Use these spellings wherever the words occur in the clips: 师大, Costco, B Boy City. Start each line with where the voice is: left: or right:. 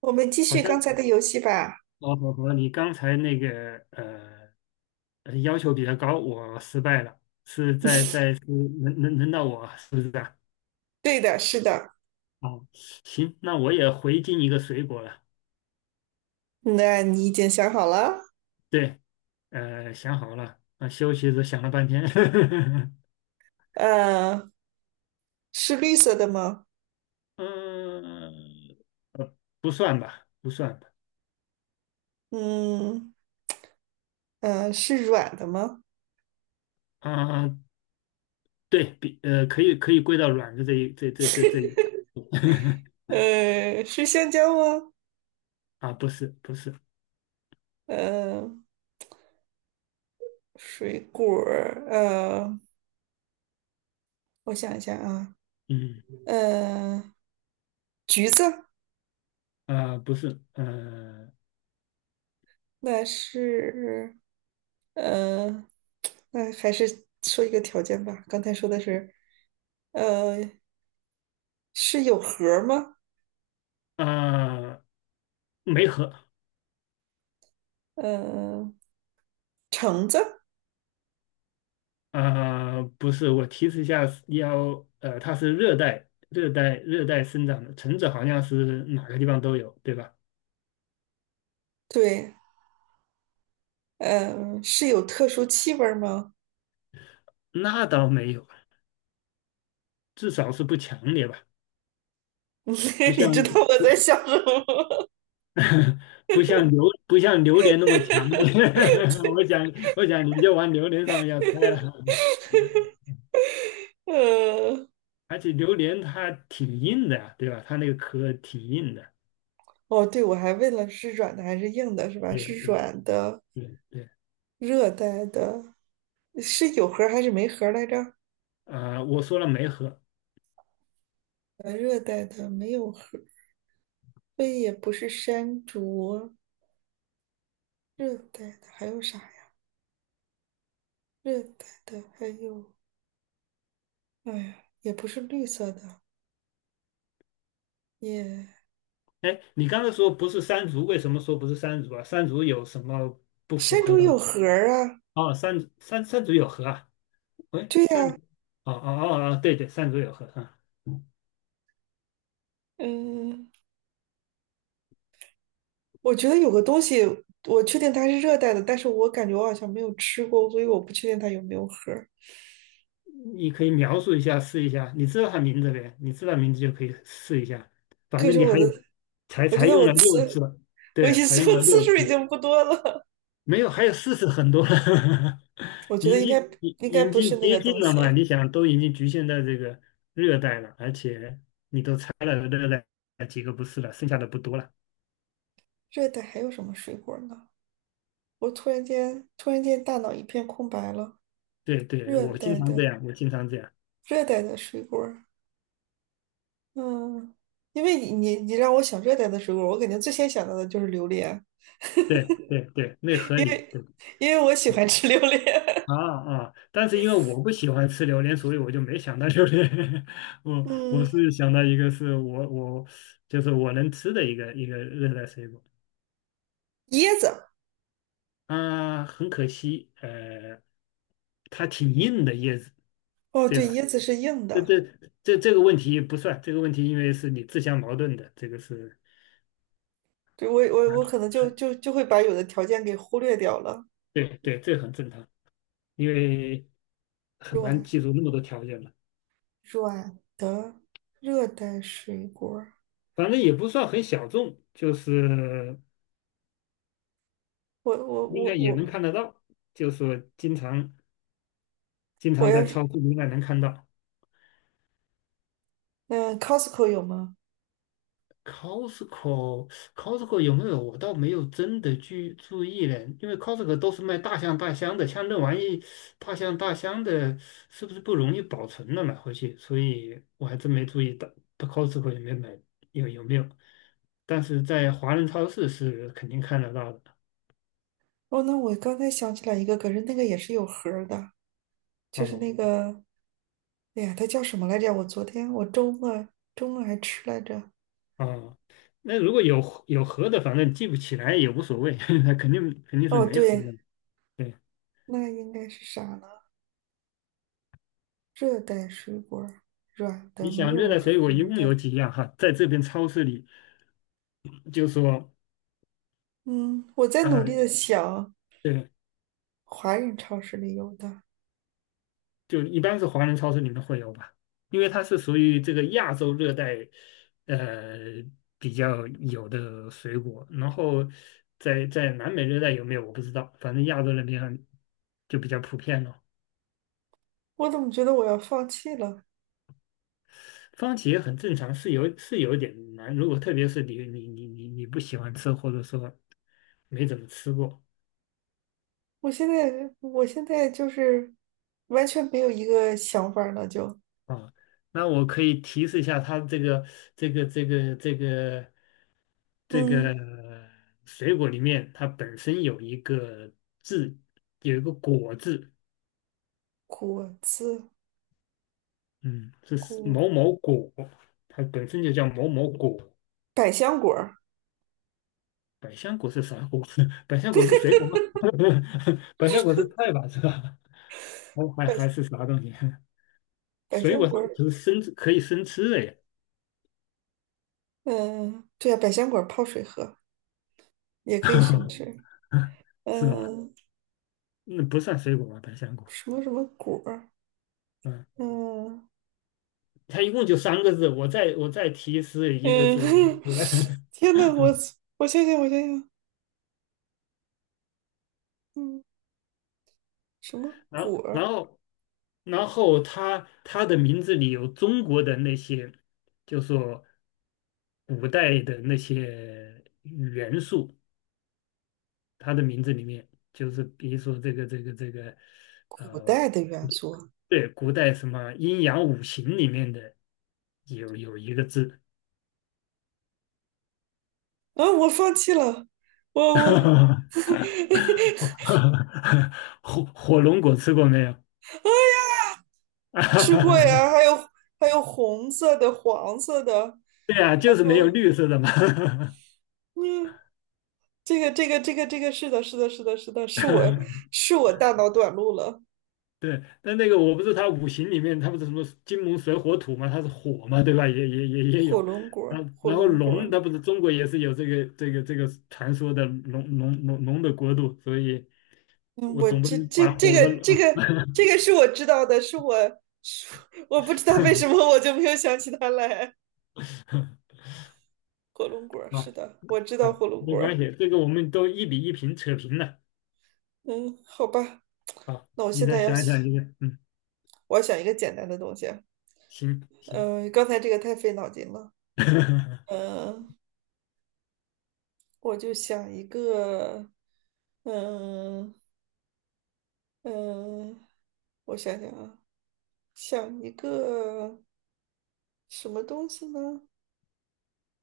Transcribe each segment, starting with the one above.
right: 我们继
left: 好
right: 续
left: 像
right: 刚才的游戏吧。
left: 哦和你刚才那个要求比较高，我失败了，是在在是 轮到我是不是啊？
right: 对的，是的。
left: 哦，行，那我也回敬一个水果了。
right: 那你已经想好了？
left: 对，想好了，啊，休息时想了半天，
right: 呃，是绿色的吗？
left: 嗯呃，不算吧，
right: 嗯，是软的吗？
left: 啊，对比可以归到软的这一这这这这一块
right: 是香蕉吗？
left: 啊，不是，
right: 呃，水果儿我想一下啊，
left: 嗯
right: 呃，橘子，
left: 啊、不是
right: 那是，呃，那还是说一个条件吧。刚才说的是，呃，是有核儿吗？
left: 啊。没核
right: 呃，橙子，
left: 啊？不是，我提示一下，它是热带生长的，橙子好像是哪个地方都有，对吧？
right: 对，嗯，是有特殊气味儿吗？
left: 那倒没有，至少是不强烈吧，不
right: 你
left: 像
right: 知道我
left: 不
right: 在想什么？
left: 不像不像榴莲那么强烈。我想，我想你就往榴莲上面要猜了，
right: 呃，
left: 而且榴莲它挺硬的呀，对吧？它那个壳挺硬的。
right: 哦，对，我还问了是软的还是硬的，是吧？
left: 对
right: 是
left: 对
right: 软的，
left: 对，对，
right: 热带的，是有核儿还是没核儿来着？
left: 啊、我说了没核。
right: 热带的没有核儿 c 也不是山竹，热带的还有啥呀？热带的还有，哎呀，也不是绿色的，也
left: 哎，你刚才说不是山竹，为什么说不是山竹啊？山竹有什么不符
right: 山
left: 合
right: 竹
left: 的
right: 有
left: 吗？
right: 核儿啊。
left: 哦，山竹有核啊？喂，
right: 对
left: 山
right: 呀，
left: 竹，哦，对对，山竹有核啊。
right: 嗯。我觉得有个东西，我确定它是热带的，但是我感觉我好像没有吃过，所以我不确定它有没有核儿。
left: 你可以描述一下，试一下。你知道它名字呗？你知道名字就可以试一下。
right: 可
left: 反
right: 以
left: 正你
right: 说我
left: 还
right: 的，
left: 有，
right: 我觉
left: 才
right: 得
left: 用
right: 我
left: 了六
right: 次，
left: 次，对，才用
right: 我
left: 了
right: 次
left: 六
right: 数已
left: 次。
right: 经不多了。
left: 没有，还有四十很多了，
right: 我觉得应该，应该
left: 已
right: 不是
left: 经
right: 那
left: 接
right: 个
left: 近
right: 东
left: 了嘛？
right: 西。
left: 你想，都已经局限在这个热带了，而且你都猜了热带几个不是了，剩下的不多了。
right: 热带还有什么水果呢？我突然间突然间大脑一片空白了。
left: 对对，
right: 热
left: 我经
right: 带
left: 常
right: 的，
left: 这样，我经常这样。
right: 水果儿，嗯，因为你让我想热带的水果儿，我肯定最先想到的就是榴莲，
left: 对，那合
right: 因
left: 理。
right: 为，
left: 对
right: 因为我喜
left: 对
right: 欢吃榴莲。
left: 啊啊！但是因为我不喜欢吃榴莲，所以我就没想到榴莲。我
right: 嗯，
left: 是想到一个是我我就是我能吃的一个热带水果。
right: 椰子。
left: 啊，很可惜，它挺硬的叶子，
right: 哦，
left: 对
right: 对，
left: 吧？
right: 椰子是硬
left: 这
right: 的，
left: 这这个问题不算，这个问题因为是你自相矛盾的，这个是
right: 对，我
left: 啊
right: 我我可能就就
left: 很
right: 就会把有的条件给忽略掉了。
left: 对对，这很正常，因为很难
right: 软，
left: 记住那么多条件嘛。
right: 软的热带水果儿，
left: 反正也不算很小众，就是
right: 我我
left: 应
right: 我
left: 该也能
right: 我
left: 看得到，就是说经
right: 我
left: 常在
right: 要是，
left: 超市应该能看到。
right: 嗯，Costco 有吗？
left: Costco Costco 有没有？我倒没有真的去注意嘞，因为 Costco 都是卖大箱大箱的，像那玩意大箱大箱的，是不是不容易保存了买回去？所以我还真没注意到Costco 有没买有没有，但是在华人超市是肯定看得到的。
right: 哦，那我刚才想起来一个，可是那个也是有核的，就是
left: 哦
right: 那个，哎呀，它叫什么来着？我昨天我周末，周末还吃来着。
left: 哦，那如果有盒的，反正记不起来也无所谓，那肯定是
right: 哦，
left: 没盒
right: 对，
left: 的。对，
right: 那应该是啥呢？热带水果儿，软的，
left: 你
right: 没
left: 想热
right: 有
left: 带
right: 核。
left: 水果一共
right: 的。
left: 有几样哈？在这边超市里就说。
right: 嗯，我在努力
left: 嗯，
right: 的想，
left: 对，
right: 华人超市里有的，
left: 就一般是华人超市里面会有吧，因为它是属于这个亚洲热带，呃，比较有的水果。然后在在南美热带有没有我不知道，反正亚洲那边就比较普遍了。
right: 我怎么觉得我要放弃了？
left: 番茄很正常，是有是有点难，如果特别是你不喜欢吃，或者说没怎么吃过
right: 我现在，我现在就是完全没有一个想法儿了，就
left: 啊，那我可以提示一下它这个。这
right: 嗯，
left: 个水果里面它本身有一个字，有一个果字，
right: 果子，
left: 嗯，这是
right: 果，
left: 某某果，它本身就叫某某果。
right: 百香果儿，
left: 百香果是啥果？百香果是水果吗？百香果是菜吧，是吧？还
right: 百
left: 是啥东西？
right: 百
left: 水果
right: 香
left: 它
right: 果儿，
left: 只是生吃可以生吃的呀，
right: 嗯，对啊，百香果儿泡水喝也可以生吃，
left: 是吧？
right: 嗯，
left: 那不算水果吧，百香果。
right: 什么什么果儿，
left: 嗯，
right: 嗯，
left: 它一共就三个字，我再提示一个字，
right: 嗯，
left: 我来
right: 天呐，我， 我想想，嗯，什么
left: 然后，
right: 果儿？
left: 然后他的名字里有中国的那些，就说古代的那些元素，他的名字里面就是比如说这个，
right: 古
left: 呃，
right: 代的元素。
left: 对，古代什么阴阳五行里面的有一个字，
right: 啊，我放弃了，我
left: 火龙果吃过没有？
right: 吃过呀，还 有，还有红色的、黄色的，
left: 对啊，就是没有
right: 哦，
left: 绿色的嘛。
right: 嗯，这个这个是的，是的，是的，是的，是我， 是我大脑短路了，
left: 对，但那个我不是他五行里面，他不是什么金木水火土嘛，他是火嘛，对吧？也有，
right: 火
left: 然后
right: 龙果
left: 龙，
right: 儿，
left: 它不是中国也是有这个这个这个传说的龙的国度，所以
right: 嗯，
left: 我
right: 我，
left: 总不能把火
right: 这
left: 和
right: 个，
left: 啊
right: 这个是我知道的，是我，是我不知道为什么我就没有想起它来，火龙果 儿，是
left: 啊
right: 的，我知道
left: 好
right: 火龙
left: 没
right: 果儿，
left: 关系，这个我们都一比一平扯平了
right: 嗯，好吧，
left: 啊，
right: 那我
left: 你
right: 现
left: 再
right: 在要，
left: 想一想这个，嗯，
right: 我要想一个简单的东西。
left: 行，
right: 嗯，刚才这个太费脑筋了。呃，我就想一个，嗯、嗯、我想想啊，想一个什么东西呢？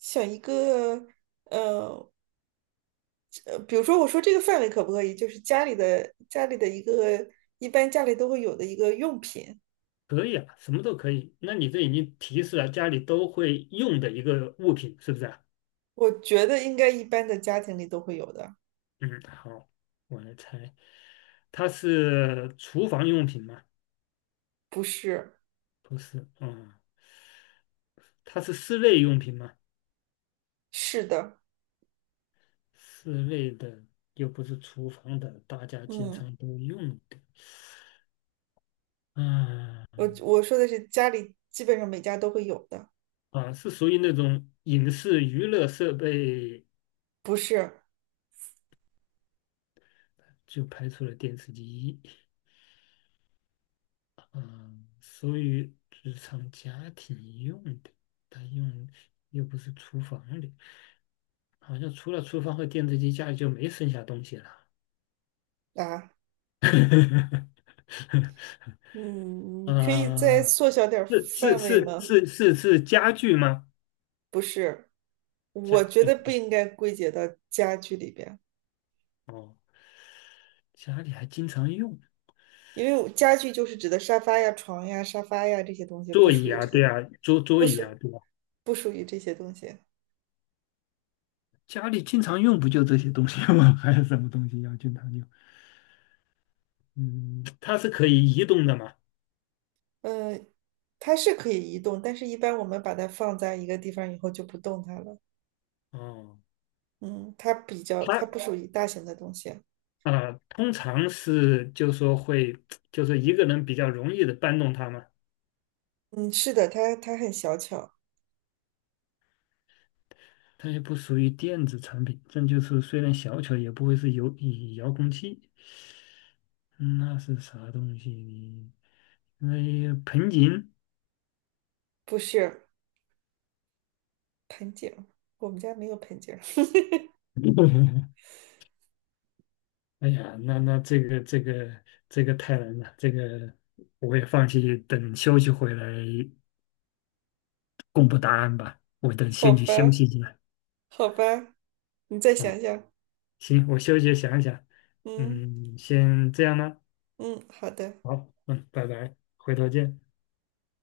right: 想一个，呃比如说我说这个范围可不可以？就是家里的，家里的一个，一般家里都会有的一个用品，
left: 可以啊，什么都可以。那你这已经提示了家里都会用的一个物品，是不是啊？
right: 我觉得应该一般的家庭里都会有的，
left: 嗯，好，我来猜，它是厨房用品吗？
right: 不是？
left: 不是，嗯，它是室内用品吗？
right: 是的，
left: 室内的又不是厨房的，大家经
right: 嗯，
left: 常都用的。嗯，
right: 我我说的是家里基本上每家都会有的，
left: 啊，是属于那种影视娱乐设备，
right: 不是。
left: 就排除了电视机。嗯，属于日常家庭用的，它用又不是厨房的，好像除了厨房和电视机，家里就没剩下东西了。
right: 啊，
left: 呵呵
right: 嗯，你
left: 呵
right: 可以再
left: 啊，
right: 缩小点儿范围吗？
left: 是家具吗？
right: 不是，我
left: 家
right: 觉
left: 具
right: 得不应该归结到家具里边，
left: 哦，家里还经常用
right: 因为我家具就是指的沙发呀、床呀、沙发呀这些东西，不
left: 座
right: 属
left: 椅
right: 于
left: 啊，
right: 这
left: 对
right: 些，
left: 啊，桌桌
right: 不
left: 椅啊，
right: 属
left: 对吧？
right: 不属于这些东西。
left: 家里经常用不就这些东西吗？还有什么东西要经常用？嗯，它是可以移动的嘛？
right: 嗯，它是可以移动，但是一般我们把它放在一个地方以后就不动它了。
left: 哦，
right: 嗯，它比较，它
left: 它
right: 不属于大型的东西。
left: 啊，通常是就说会，就是一个人比较容易的搬动它嘛。
right: 嗯，是的，它它很小巧，
left: 它也不属于电子产品，这就是虽然小巧，也不会是有以遥控器。嗯那是啥东西呢？那盆景？
right: 不是，盆景儿，我们家没有盆景儿，
left: 哎呀，那那这个这个这个太难了，这个我也放弃，等休息回来公布答案吧。我 等
right: 好
left: 先去休
right: 吧。
left: 息一下
right: 好吧，你再
left: 啊。
right: 想想。
left: 行，我休息想一想，
right: 嗯，
left: 嗯，先这样呢。
right: 嗯，好的。
left: 好，嗯，拜拜，回头见。